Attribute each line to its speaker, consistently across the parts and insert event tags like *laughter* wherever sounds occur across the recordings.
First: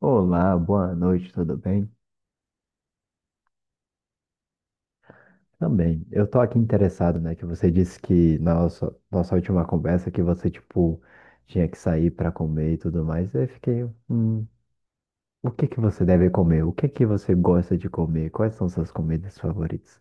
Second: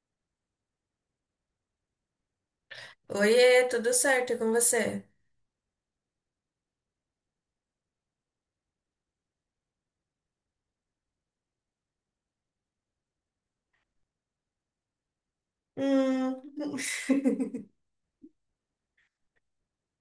Speaker 1: Olá, boa noite, tudo bem?
Speaker 2: Oiê, tudo certo e com você?
Speaker 1: Também. Eu tô aqui interessado, né? Que você disse que na nossa última conversa que você, tipo, tinha que sair pra comer e tudo mais. Eu fiquei, hum, o que que você deve
Speaker 2: Hum.
Speaker 1: comer? O que que você
Speaker 2: *laughs*
Speaker 1: gosta de comer? Quais são suas comidas favoritas?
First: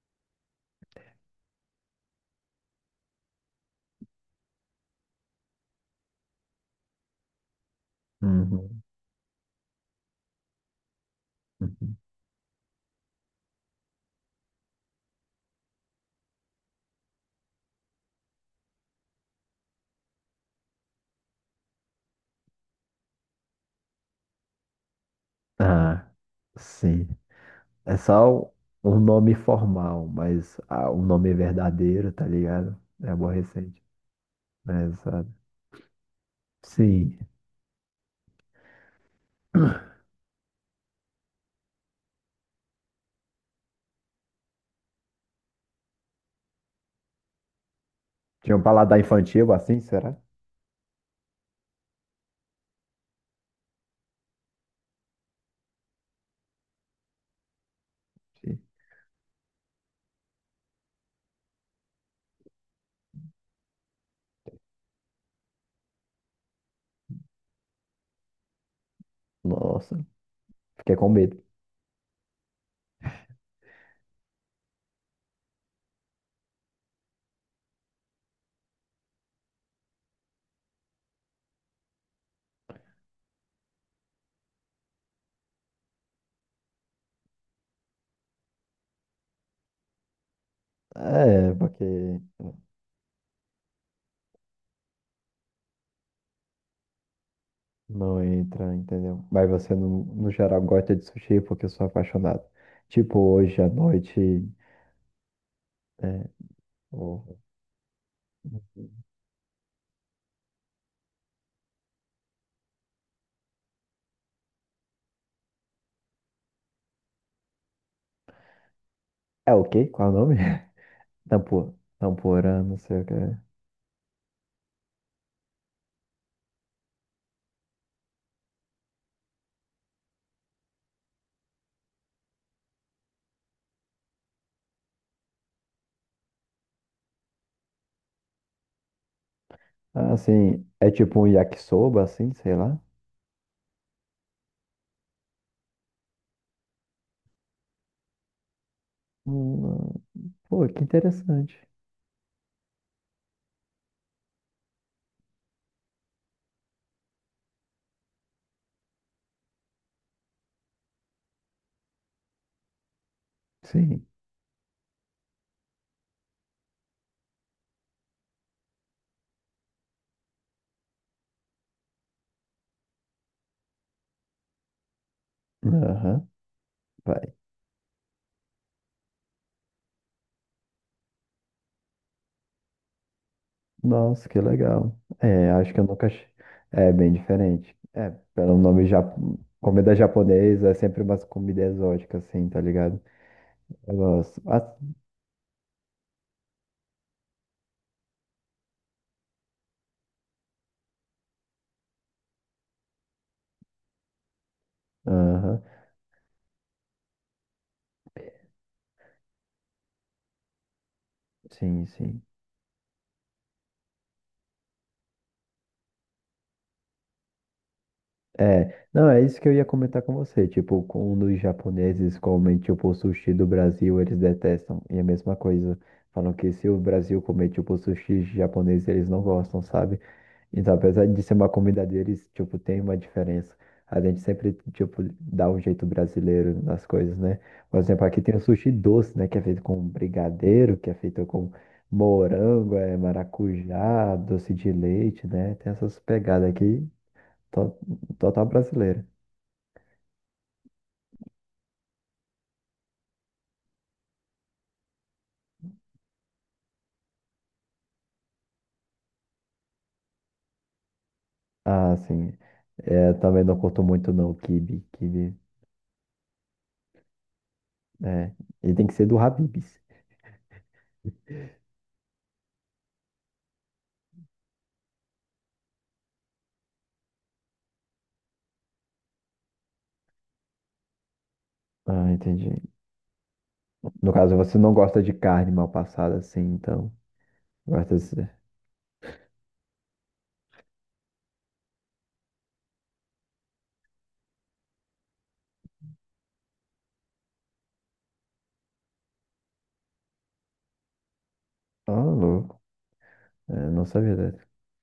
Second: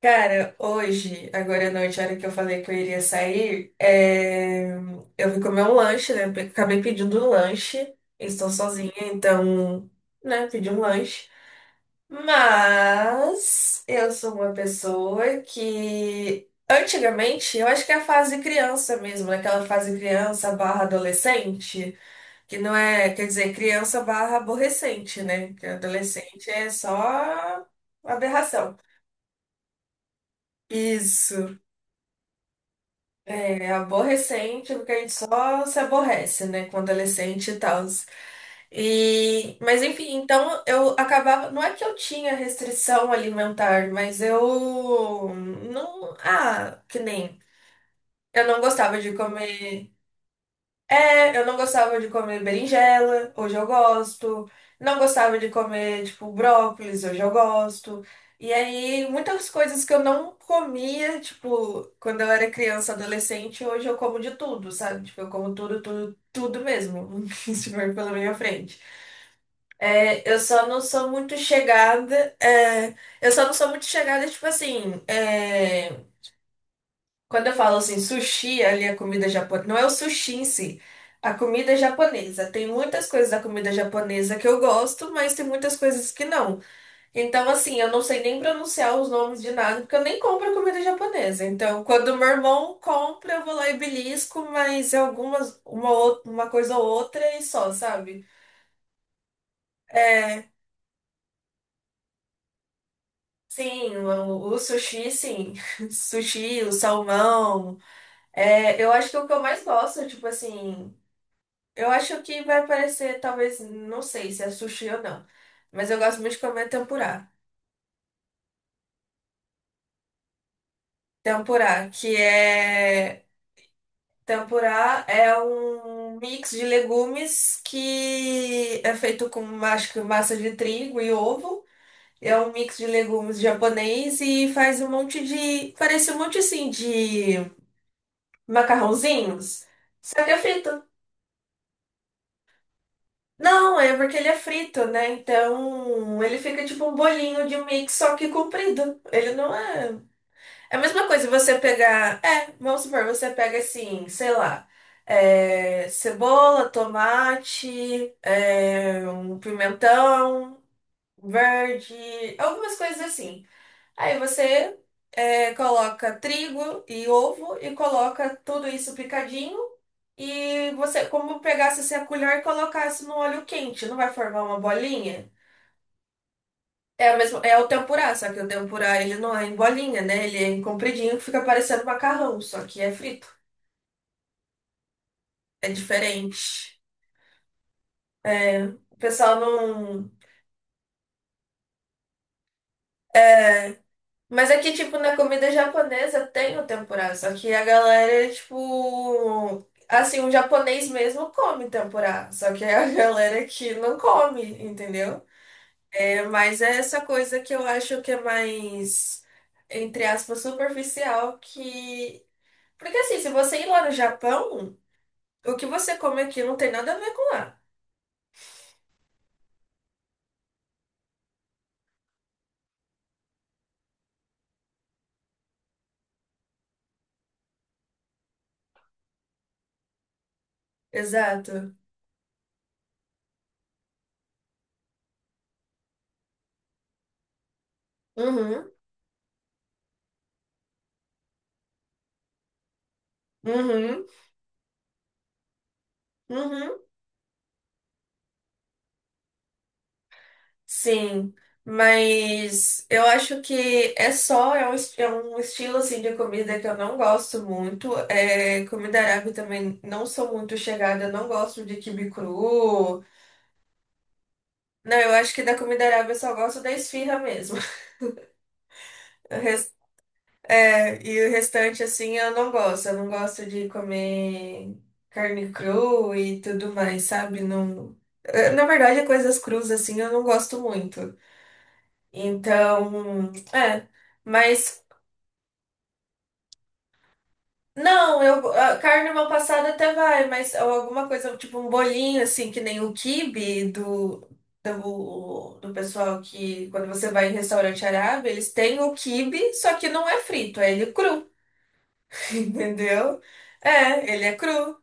Speaker 2: Cara, hoje, agora à noite, a hora que eu falei que eu iria sair, eu fui comer um lanche, né? Acabei pedindo um lanche. Estou
Speaker 1: Uhum,
Speaker 2: sozinha, então, né, pedi um lanche.
Speaker 1: uhum.
Speaker 2: Mas eu sou uma pessoa que antigamente, eu acho que é a fase criança mesmo, naquela fase criança barra adolescente. Que não é, quer dizer, criança barra aborrecente, né? Que
Speaker 1: Ah,
Speaker 2: adolescente é
Speaker 1: sim.
Speaker 2: só
Speaker 1: É só
Speaker 2: aberração.
Speaker 1: um nome formal, mas um nome
Speaker 2: Isso,
Speaker 1: verdadeiro, tá ligado? É
Speaker 2: é
Speaker 1: aborrecente.
Speaker 2: aborrecente, é
Speaker 1: É,
Speaker 2: porque a gente
Speaker 1: exato.
Speaker 2: só se aborrece, né? Com
Speaker 1: Sim.
Speaker 2: adolescente e tal. E, mas enfim, então eu acabava. Não é que eu tinha restrição alimentar, mas eu não. Ah, que nem. Eu
Speaker 1: Tinha
Speaker 2: não
Speaker 1: um
Speaker 2: gostava
Speaker 1: paladar
Speaker 2: de
Speaker 1: infantil assim,
Speaker 2: comer.
Speaker 1: será?
Speaker 2: É, eu não gostava de comer berinjela, hoje eu gosto. Não gostava de comer, tipo, brócolis, hoje eu gosto. E aí, muitas coisas que eu não comia, tipo, quando eu era criança, adolescente, hoje eu como de tudo, sabe? Tipo, eu como tudo, tudo, tudo mesmo, *laughs* que estiver pela minha frente.
Speaker 1: Nossa,
Speaker 2: Eu só não
Speaker 1: fiquei com
Speaker 2: sou muito
Speaker 1: medo.
Speaker 2: chegada, eu só não sou muito chegada, tipo assim, quando eu falo assim, sushi, ali a comida japonesa, não é o sushi em si, a comida japonesa. Tem muitas coisas da comida japonesa que eu gosto, mas tem muitas coisas que não. Então, assim, eu não sei nem pronunciar os nomes de nada, porque eu nem compro comida japonesa.
Speaker 1: É, porque
Speaker 2: Então, quando meu irmão compra, eu vou lá e belisco, mas é algumas, uma, uma coisa ou outra e só,
Speaker 1: não
Speaker 2: sabe?
Speaker 1: entra, entendeu? Mas você, no
Speaker 2: É,
Speaker 1: geral, gosta de sushi porque eu sou apaixonado. Tipo, hoje à
Speaker 2: sim,
Speaker 1: noite.
Speaker 2: o sushi, sim. *laughs*
Speaker 1: É,
Speaker 2: Sushi, o
Speaker 1: o,
Speaker 2: salmão. É, eu acho que o que eu mais gosto, tipo assim. Eu acho que vai aparecer, talvez, não sei se é sushi ou não, mas eu gosto muito de comer tempurá.
Speaker 1: é o quê? Qual é o nome? *laughs*
Speaker 2: Tempurá, que
Speaker 1: Tampura, não sei o que
Speaker 2: é.
Speaker 1: é.
Speaker 2: Tempurá é um mix de legumes que é feito com, acho que, massa de trigo e ovo. É um mix de legumes japonês e faz um monte de. Parece um monte, assim, de macarrãozinhos.
Speaker 1: Ah,
Speaker 2: Só que é
Speaker 1: assim,
Speaker 2: feito
Speaker 1: é tipo um yakisoba, assim, sei lá.
Speaker 2: Não, é porque ele é frito, né? Então ele fica tipo um bolinho de mix, só que comprido. Ele não
Speaker 1: Hum,
Speaker 2: é.
Speaker 1: pô,
Speaker 2: É a
Speaker 1: que
Speaker 2: mesma coisa
Speaker 1: interessante.
Speaker 2: você pegar. É, vamos supor, você pega assim, sei lá, cebola, tomate, um pimentão verde, algumas coisas assim.
Speaker 1: Sim.
Speaker 2: Aí você coloca trigo e ovo e coloca tudo isso picadinho. E você, como pegasse assim, a colher e colocasse no óleo quente, não vai formar uma bolinha?
Speaker 1: Aham.
Speaker 2: É, o mesmo, é o tempurá, só que o tempurá ele não é em bolinha, né? Ele é em compridinho que fica parecendo macarrão, só que é frito.
Speaker 1: Nossa, que legal. É,
Speaker 2: É
Speaker 1: acho que eu nunca.
Speaker 2: diferente.
Speaker 1: É bem diferente. É, pelo nome
Speaker 2: O
Speaker 1: já,
Speaker 2: pessoal
Speaker 1: comida
Speaker 2: não.
Speaker 1: japonesa é sempre umas comida exótica, assim, tá ligado? Eu gosto.
Speaker 2: Mas é que,
Speaker 1: Ah,
Speaker 2: tipo, na comida japonesa tem o tempurá, só que a galera, tipo. Assim, o japonês mesmo come tempurá, só que é a *laughs* galera que não come, entendeu?
Speaker 1: aham,
Speaker 2: É, mas é essa coisa que eu acho que é mais, entre aspas, superficial
Speaker 1: sim, sim.
Speaker 2: que. Porque, assim, se você ir lá no Japão, o que você come aqui não tem nada a ver com lá.
Speaker 1: É, não, é isso que eu ia comentar com você. Tipo, quando os japoneses comem, tipo, sushi do Brasil, eles detestam. E é a mesma coisa. Falam que se o Brasil comer, tipo, sushi japonês, eles não gostam, sabe? Então, apesar de ser uma
Speaker 2: Exato.
Speaker 1: comida deles, tipo, tem uma diferença. A gente sempre, tipo, dá um jeito brasileiro nas coisas, né? Por exemplo, aqui tem o
Speaker 2: Uhum,
Speaker 1: sushi doce, né? Que é feito com brigadeiro, que é feito com morango, é,
Speaker 2: uhum,
Speaker 1: maracujá, doce de leite, né? Tem essas pegadas
Speaker 2: uhum.
Speaker 1: aqui, to- total brasileira.
Speaker 2: Sim, mas eu acho que é só, é um, é um estilo assim de comida que eu não gosto muito. É, comida árabe também não sou muito chegada, não gosto de
Speaker 1: Ah,
Speaker 2: quibe
Speaker 1: sim.
Speaker 2: cru.
Speaker 1: É, também não curto muito, não, quibe,
Speaker 2: Não, eu acho
Speaker 1: quibe,
Speaker 2: que da comida árabe eu só gosto da esfirra mesmo. *laughs*
Speaker 1: né? E tem que ser do
Speaker 2: O res-
Speaker 1: Habib's.
Speaker 2: É, e o restante assim eu não gosto. Eu não gosto de comer carne crua e tudo mais, sabe? Não, na verdade, coisas cruas assim eu não gosto muito.
Speaker 1: Ah, entendi.
Speaker 2: Então, é.
Speaker 1: No caso, você não
Speaker 2: Mas
Speaker 1: gosta de carne mal passada, assim, então. Gosta desse.
Speaker 2: Não, eu, a carne mal passada até vai, mas ou alguma coisa, tipo um bolinho, assim, que nem o quibe do pessoal que, quando você vai em restaurante árabe, eles têm o quibe, só que não é frito, é ele cru,
Speaker 1: Ah,
Speaker 2: *laughs*
Speaker 1: louco.
Speaker 2: entendeu?
Speaker 1: É, não
Speaker 2: É,
Speaker 1: sabia
Speaker 2: ele é
Speaker 1: dessa.
Speaker 2: cru.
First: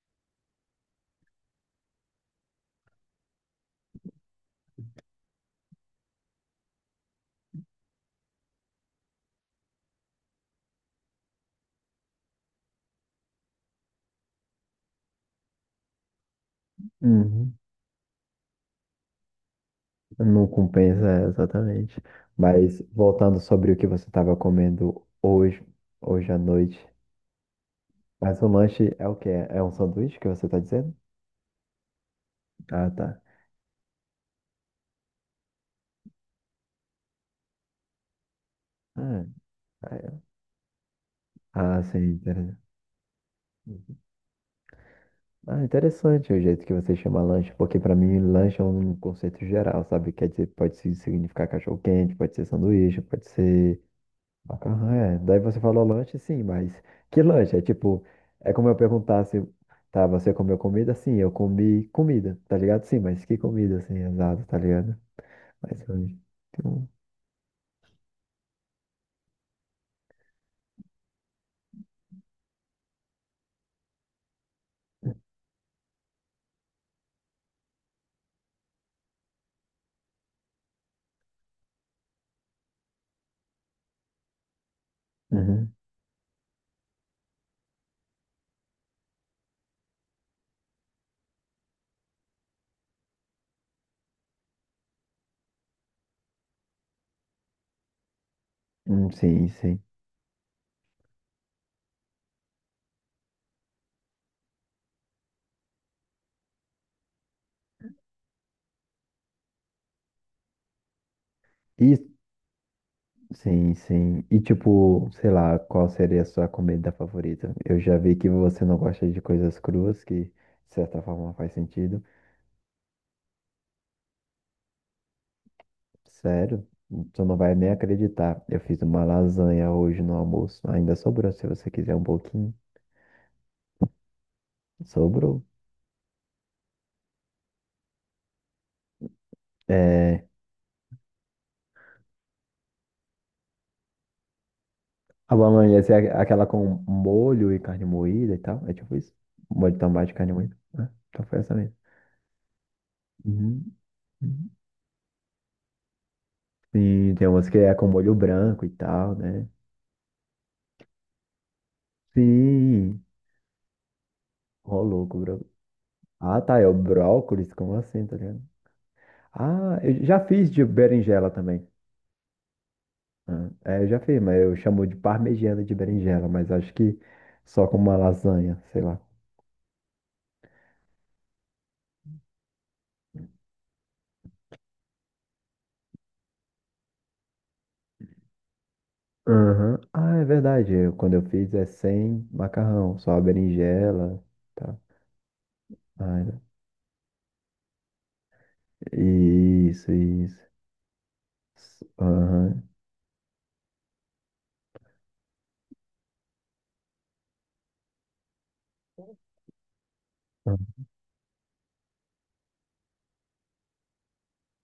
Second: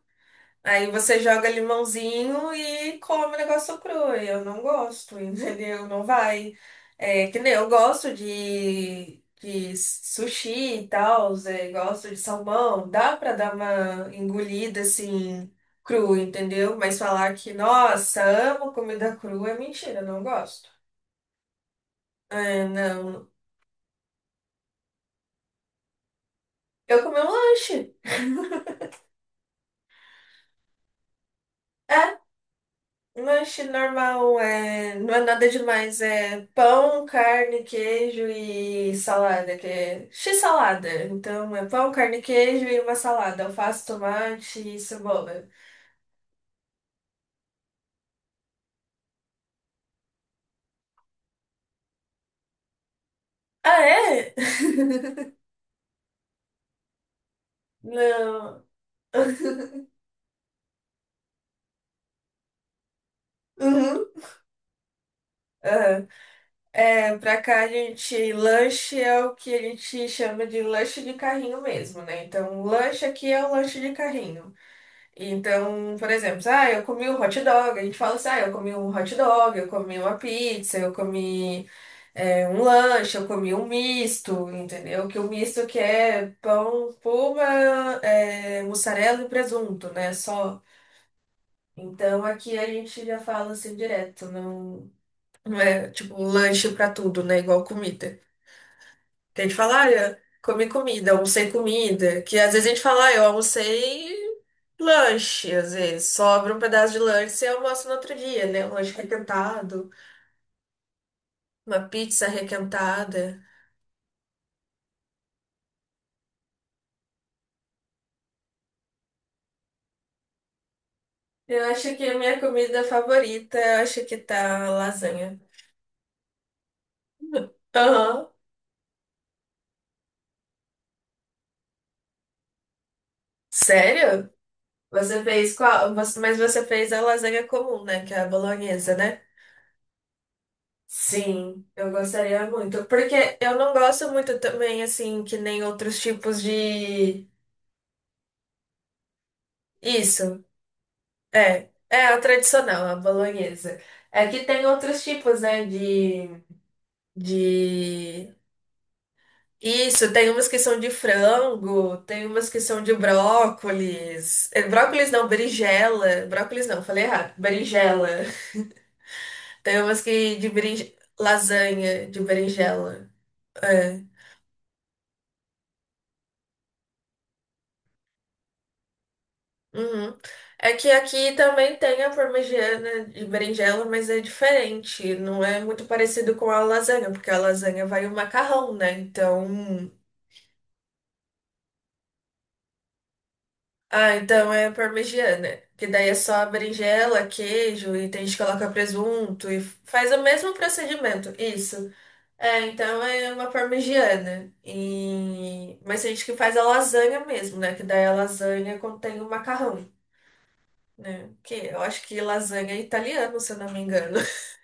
Speaker 2: Aí você joga limãozinho e come o negócio cru. E eu não gosto, *laughs* entendeu? Não vai. É, que nem eu gosto de sushi e tal, é, gosto de salmão. Dá pra dar uma engolida assim, cru, entendeu? Mas falar que,
Speaker 1: Uhum.
Speaker 2: nossa, amo comida crua é mentira, não
Speaker 1: Não
Speaker 2: gosto.
Speaker 1: compensa, é, exatamente.
Speaker 2: É,
Speaker 1: Mas
Speaker 2: não.
Speaker 1: voltando sobre o que você estava comendo hoje, hoje à noite.
Speaker 2: Eu comi um lanche.
Speaker 1: Mas o
Speaker 2: *laughs*
Speaker 1: lanche é o quê? É um sanduíche que você está dizendo?
Speaker 2: é
Speaker 1: Ah, tá.
Speaker 2: Lanche normal, é... não é nada demais, é pão, carne, queijo e
Speaker 1: Ah,
Speaker 2: salada, que é x-salada. Então é
Speaker 1: ah,
Speaker 2: pão,
Speaker 1: sim,
Speaker 2: carne,
Speaker 1: interessante.
Speaker 2: queijo e uma salada, alface, tomate e cebola.
Speaker 1: Ah, interessante o jeito que você chama lanche, porque para mim lanche é um conceito geral, sabe? Quer dizer, pode significar cachorro-quente, pode ser sanduíche, pode ser
Speaker 2: Ah, é?
Speaker 1: macarrão, é.
Speaker 2: *laughs*
Speaker 1: Daí você falou lanche, sim, mas que lanche? É tipo, é
Speaker 2: Não.
Speaker 1: como eu perguntasse, tá, você comeu comida? Sim, eu comi comida, tá ligado? Sim, mas que comida, assim,
Speaker 2: Uhum.
Speaker 1: exato, tá ligado? Mas
Speaker 2: Aham.
Speaker 1: lanche. Tipo,
Speaker 2: É, pra cá a gente, lanche é o que a gente chama de lanche de carrinho mesmo, né? Então, lanche aqui é o lanche de carrinho. Então, por exemplo, ah, eu comi um hot dog, a gente fala assim, ah, eu comi um hot dog, eu comi uma pizza, eu comi um lanche, eu comi um misto, entendeu? Que o misto
Speaker 1: uhum.
Speaker 2: que é pão, puma, é, mussarela e presunto, né? Só. Então aqui a gente já fala assim direto, não é tipo lanche pra tudo, né? Igual comida. Que a
Speaker 1: Sim,
Speaker 2: gente
Speaker 1: sim.
Speaker 2: fala, ah, eu comi comida, almocei comida. Que às vezes a gente fala, ah, eu almocei lanche, às vezes. Sobra um pedaço de lanche e almoço no outro dia, né? Um lanche requentado, uma
Speaker 1: E,
Speaker 2: pizza requentada.
Speaker 1: sim, sim. E tipo, sei lá, qual seria a sua comida favorita? Eu já vi que você não gosta de coisas cruas, que de certa forma faz
Speaker 2: Eu acho
Speaker 1: sentido.
Speaker 2: que a minha comida favorita, eu acho que tá lasanha.
Speaker 1: Sério? Tu não vai nem
Speaker 2: Aham.
Speaker 1: acreditar. Eu fiz uma lasanha hoje no almoço. Ainda sobrou, se você quiser um pouquinho.
Speaker 2: Sério? Você
Speaker 1: Sobrou.
Speaker 2: fez qual? Mas você fez a lasanha comum, né? Que é a bolonhesa, né?
Speaker 1: É...
Speaker 2: Sim, eu gostaria muito. Porque eu não gosto muito também, assim,
Speaker 1: A
Speaker 2: que nem
Speaker 1: bolonhesa é
Speaker 2: outros tipos
Speaker 1: aquela com
Speaker 2: de.
Speaker 1: molho e carne moída e tal. É tipo isso. Molho de tomate e carne
Speaker 2: Isso,
Speaker 1: moída, né? Então foi essa
Speaker 2: é.
Speaker 1: mesmo.
Speaker 2: É a tradicional, a
Speaker 1: Uhum,
Speaker 2: bolonhesa. É que
Speaker 1: uhum.
Speaker 2: tem outros tipos, né,
Speaker 1: Sim, tem umas que é com molho
Speaker 2: de...
Speaker 1: branco e tal, né?
Speaker 2: Isso, tem umas que são de frango, tem umas que são de
Speaker 1: Sim.
Speaker 2: brócolis. É,
Speaker 1: Ô,
Speaker 2: Brócolis
Speaker 1: louco,
Speaker 2: não,
Speaker 1: bro.
Speaker 2: berinjela.
Speaker 1: Ah, tá. É
Speaker 2: Brócolis
Speaker 1: o
Speaker 2: não, falei errado.
Speaker 1: brócolis? Como assim,
Speaker 2: Berinjela.
Speaker 1: tá ligado?
Speaker 2: *laughs*
Speaker 1: Ah,
Speaker 2: Tem umas
Speaker 1: eu já
Speaker 2: que de
Speaker 1: fiz de
Speaker 2: berin...
Speaker 1: berinjela também.
Speaker 2: lasanha de berinjela.
Speaker 1: Ah, é, eu já
Speaker 2: É.
Speaker 1: fiz, mas eu chamo de parmegiana de berinjela, mas acho que só com uma lasanha, sei lá.
Speaker 2: Uhum. É que aqui também tem a parmegiana de berinjela, mas é diferente. Não é muito parecido com a lasanha, porque a lasanha vai o macarrão, né?
Speaker 1: Aham.
Speaker 2: Então.
Speaker 1: Ah, é verdade. Quando eu fiz é sem macarrão, só a
Speaker 2: Ah,
Speaker 1: berinjela,
Speaker 2: então é
Speaker 1: tá?
Speaker 2: parmegiana. Que daí é só
Speaker 1: Ah,
Speaker 2: a berinjela, queijo, e tem gente que coloca
Speaker 1: é.
Speaker 2: presunto e
Speaker 1: Isso,
Speaker 2: faz o
Speaker 1: isso.
Speaker 2: mesmo procedimento. Isso. É,
Speaker 1: Aham.
Speaker 2: então é uma parmegiana. E... Mas tem gente que faz a lasanha mesmo, né? Que daí a lasanha contém o macarrão, né? Que eu acho que lasanha é italiano, se eu não me engano.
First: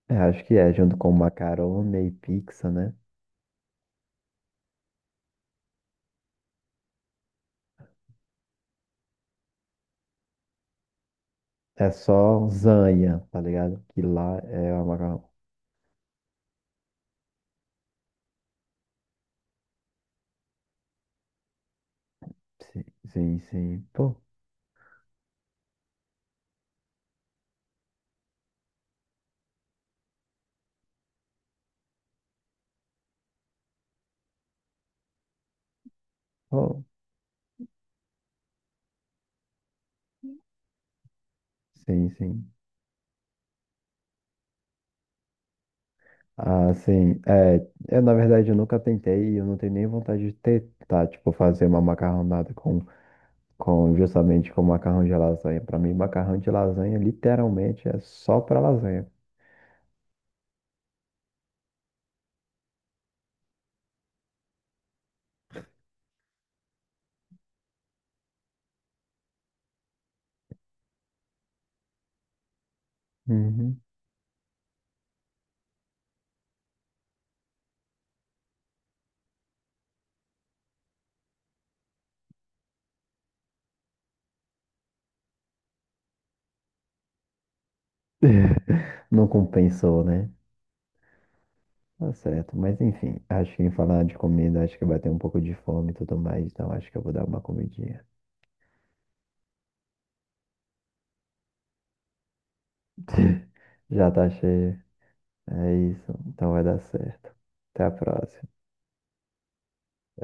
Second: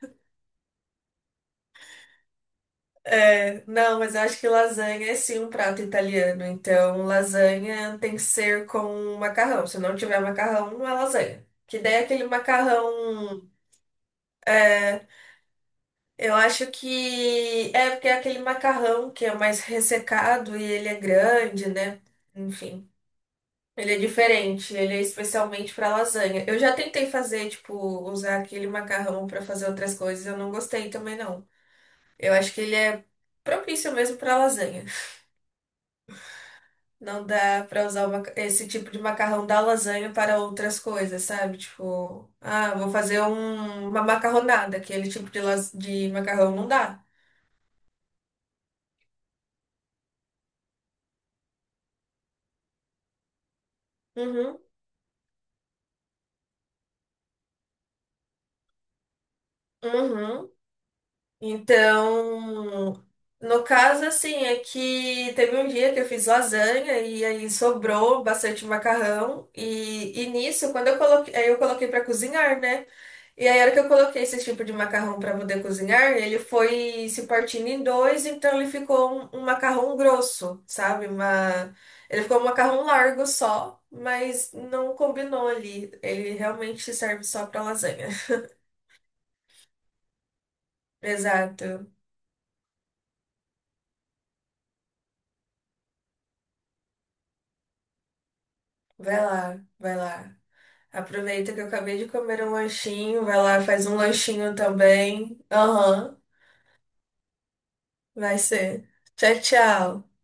Speaker 1: É, acho que é, junto com macarone e pizza, né?
Speaker 2: É, não, mas eu acho que lasanha é sim um prato italiano. Então, lasanha tem que ser com macarrão. Se não tiver macarrão, não é lasanha. Que
Speaker 1: É
Speaker 2: daí é aquele
Speaker 1: só zanha, tá
Speaker 2: macarrão.
Speaker 1: ligado? Que lá é o
Speaker 2: É,
Speaker 1: macarrão.
Speaker 2: eu acho que. É, porque é aquele macarrão que é mais ressecado e ele é grande, né?
Speaker 1: Sim,
Speaker 2: Enfim,
Speaker 1: sim, sim.
Speaker 2: ele é
Speaker 1: Pô,
Speaker 2: diferente. Ele é especialmente para lasanha. Eu já tentei fazer, tipo, usar aquele macarrão para fazer outras coisas. Eu não gostei também, não. Eu acho que ele é propício mesmo para lasanha.
Speaker 1: pô.
Speaker 2: Não dá pra usar esse tipo de macarrão da lasanha para outras coisas, sabe?
Speaker 1: Sim,
Speaker 2: Tipo,
Speaker 1: sim.
Speaker 2: ah, vou fazer uma macarronada, aquele tipo de, de macarrão não
Speaker 1: Ah,
Speaker 2: dá.
Speaker 1: sim. É, eu, na verdade, eu nunca tentei e eu não tenho nem vontade de tentar, tipo, fazer uma macarronada com, justamente
Speaker 2: Uhum,
Speaker 1: com macarrão de lasanha. Para mim, macarrão de lasanha literalmente é só para lasanha.
Speaker 2: uhum. Então, no caso, assim, é que teve um dia que eu fiz lasanha e aí sobrou bastante macarrão. E nisso, quando eu coloquei, aí eu coloquei para cozinhar, né? E aí, a hora que
Speaker 1: Uhum.
Speaker 2: eu coloquei esse tipo de macarrão para poder cozinhar, ele foi se partindo em dois, então ele ficou um macarrão grosso, sabe? Uma... Ele ficou um macarrão largo só, mas não combinou ali. Ele realmente serve só para lasanha. *laughs*
Speaker 1: *laughs* Não compensou, né?
Speaker 2: Exato.
Speaker 1: Tá certo. Mas enfim, acho que em falar de comida, acho que vai ter um pouco de fome e tudo mais, então acho que eu vou dar uma comidinha.
Speaker 2: Vai lá, vai lá. Aproveita que eu acabei de comer um lanchinho. Vai
Speaker 1: *laughs*
Speaker 2: lá, faz um
Speaker 1: Já tá
Speaker 2: lanchinho
Speaker 1: cheio.
Speaker 2: também.
Speaker 1: É isso.
Speaker 2: Aham,
Speaker 1: Então vai dar certo. Até a
Speaker 2: vai
Speaker 1: próxima.
Speaker 2: ser. Tchau, tchau.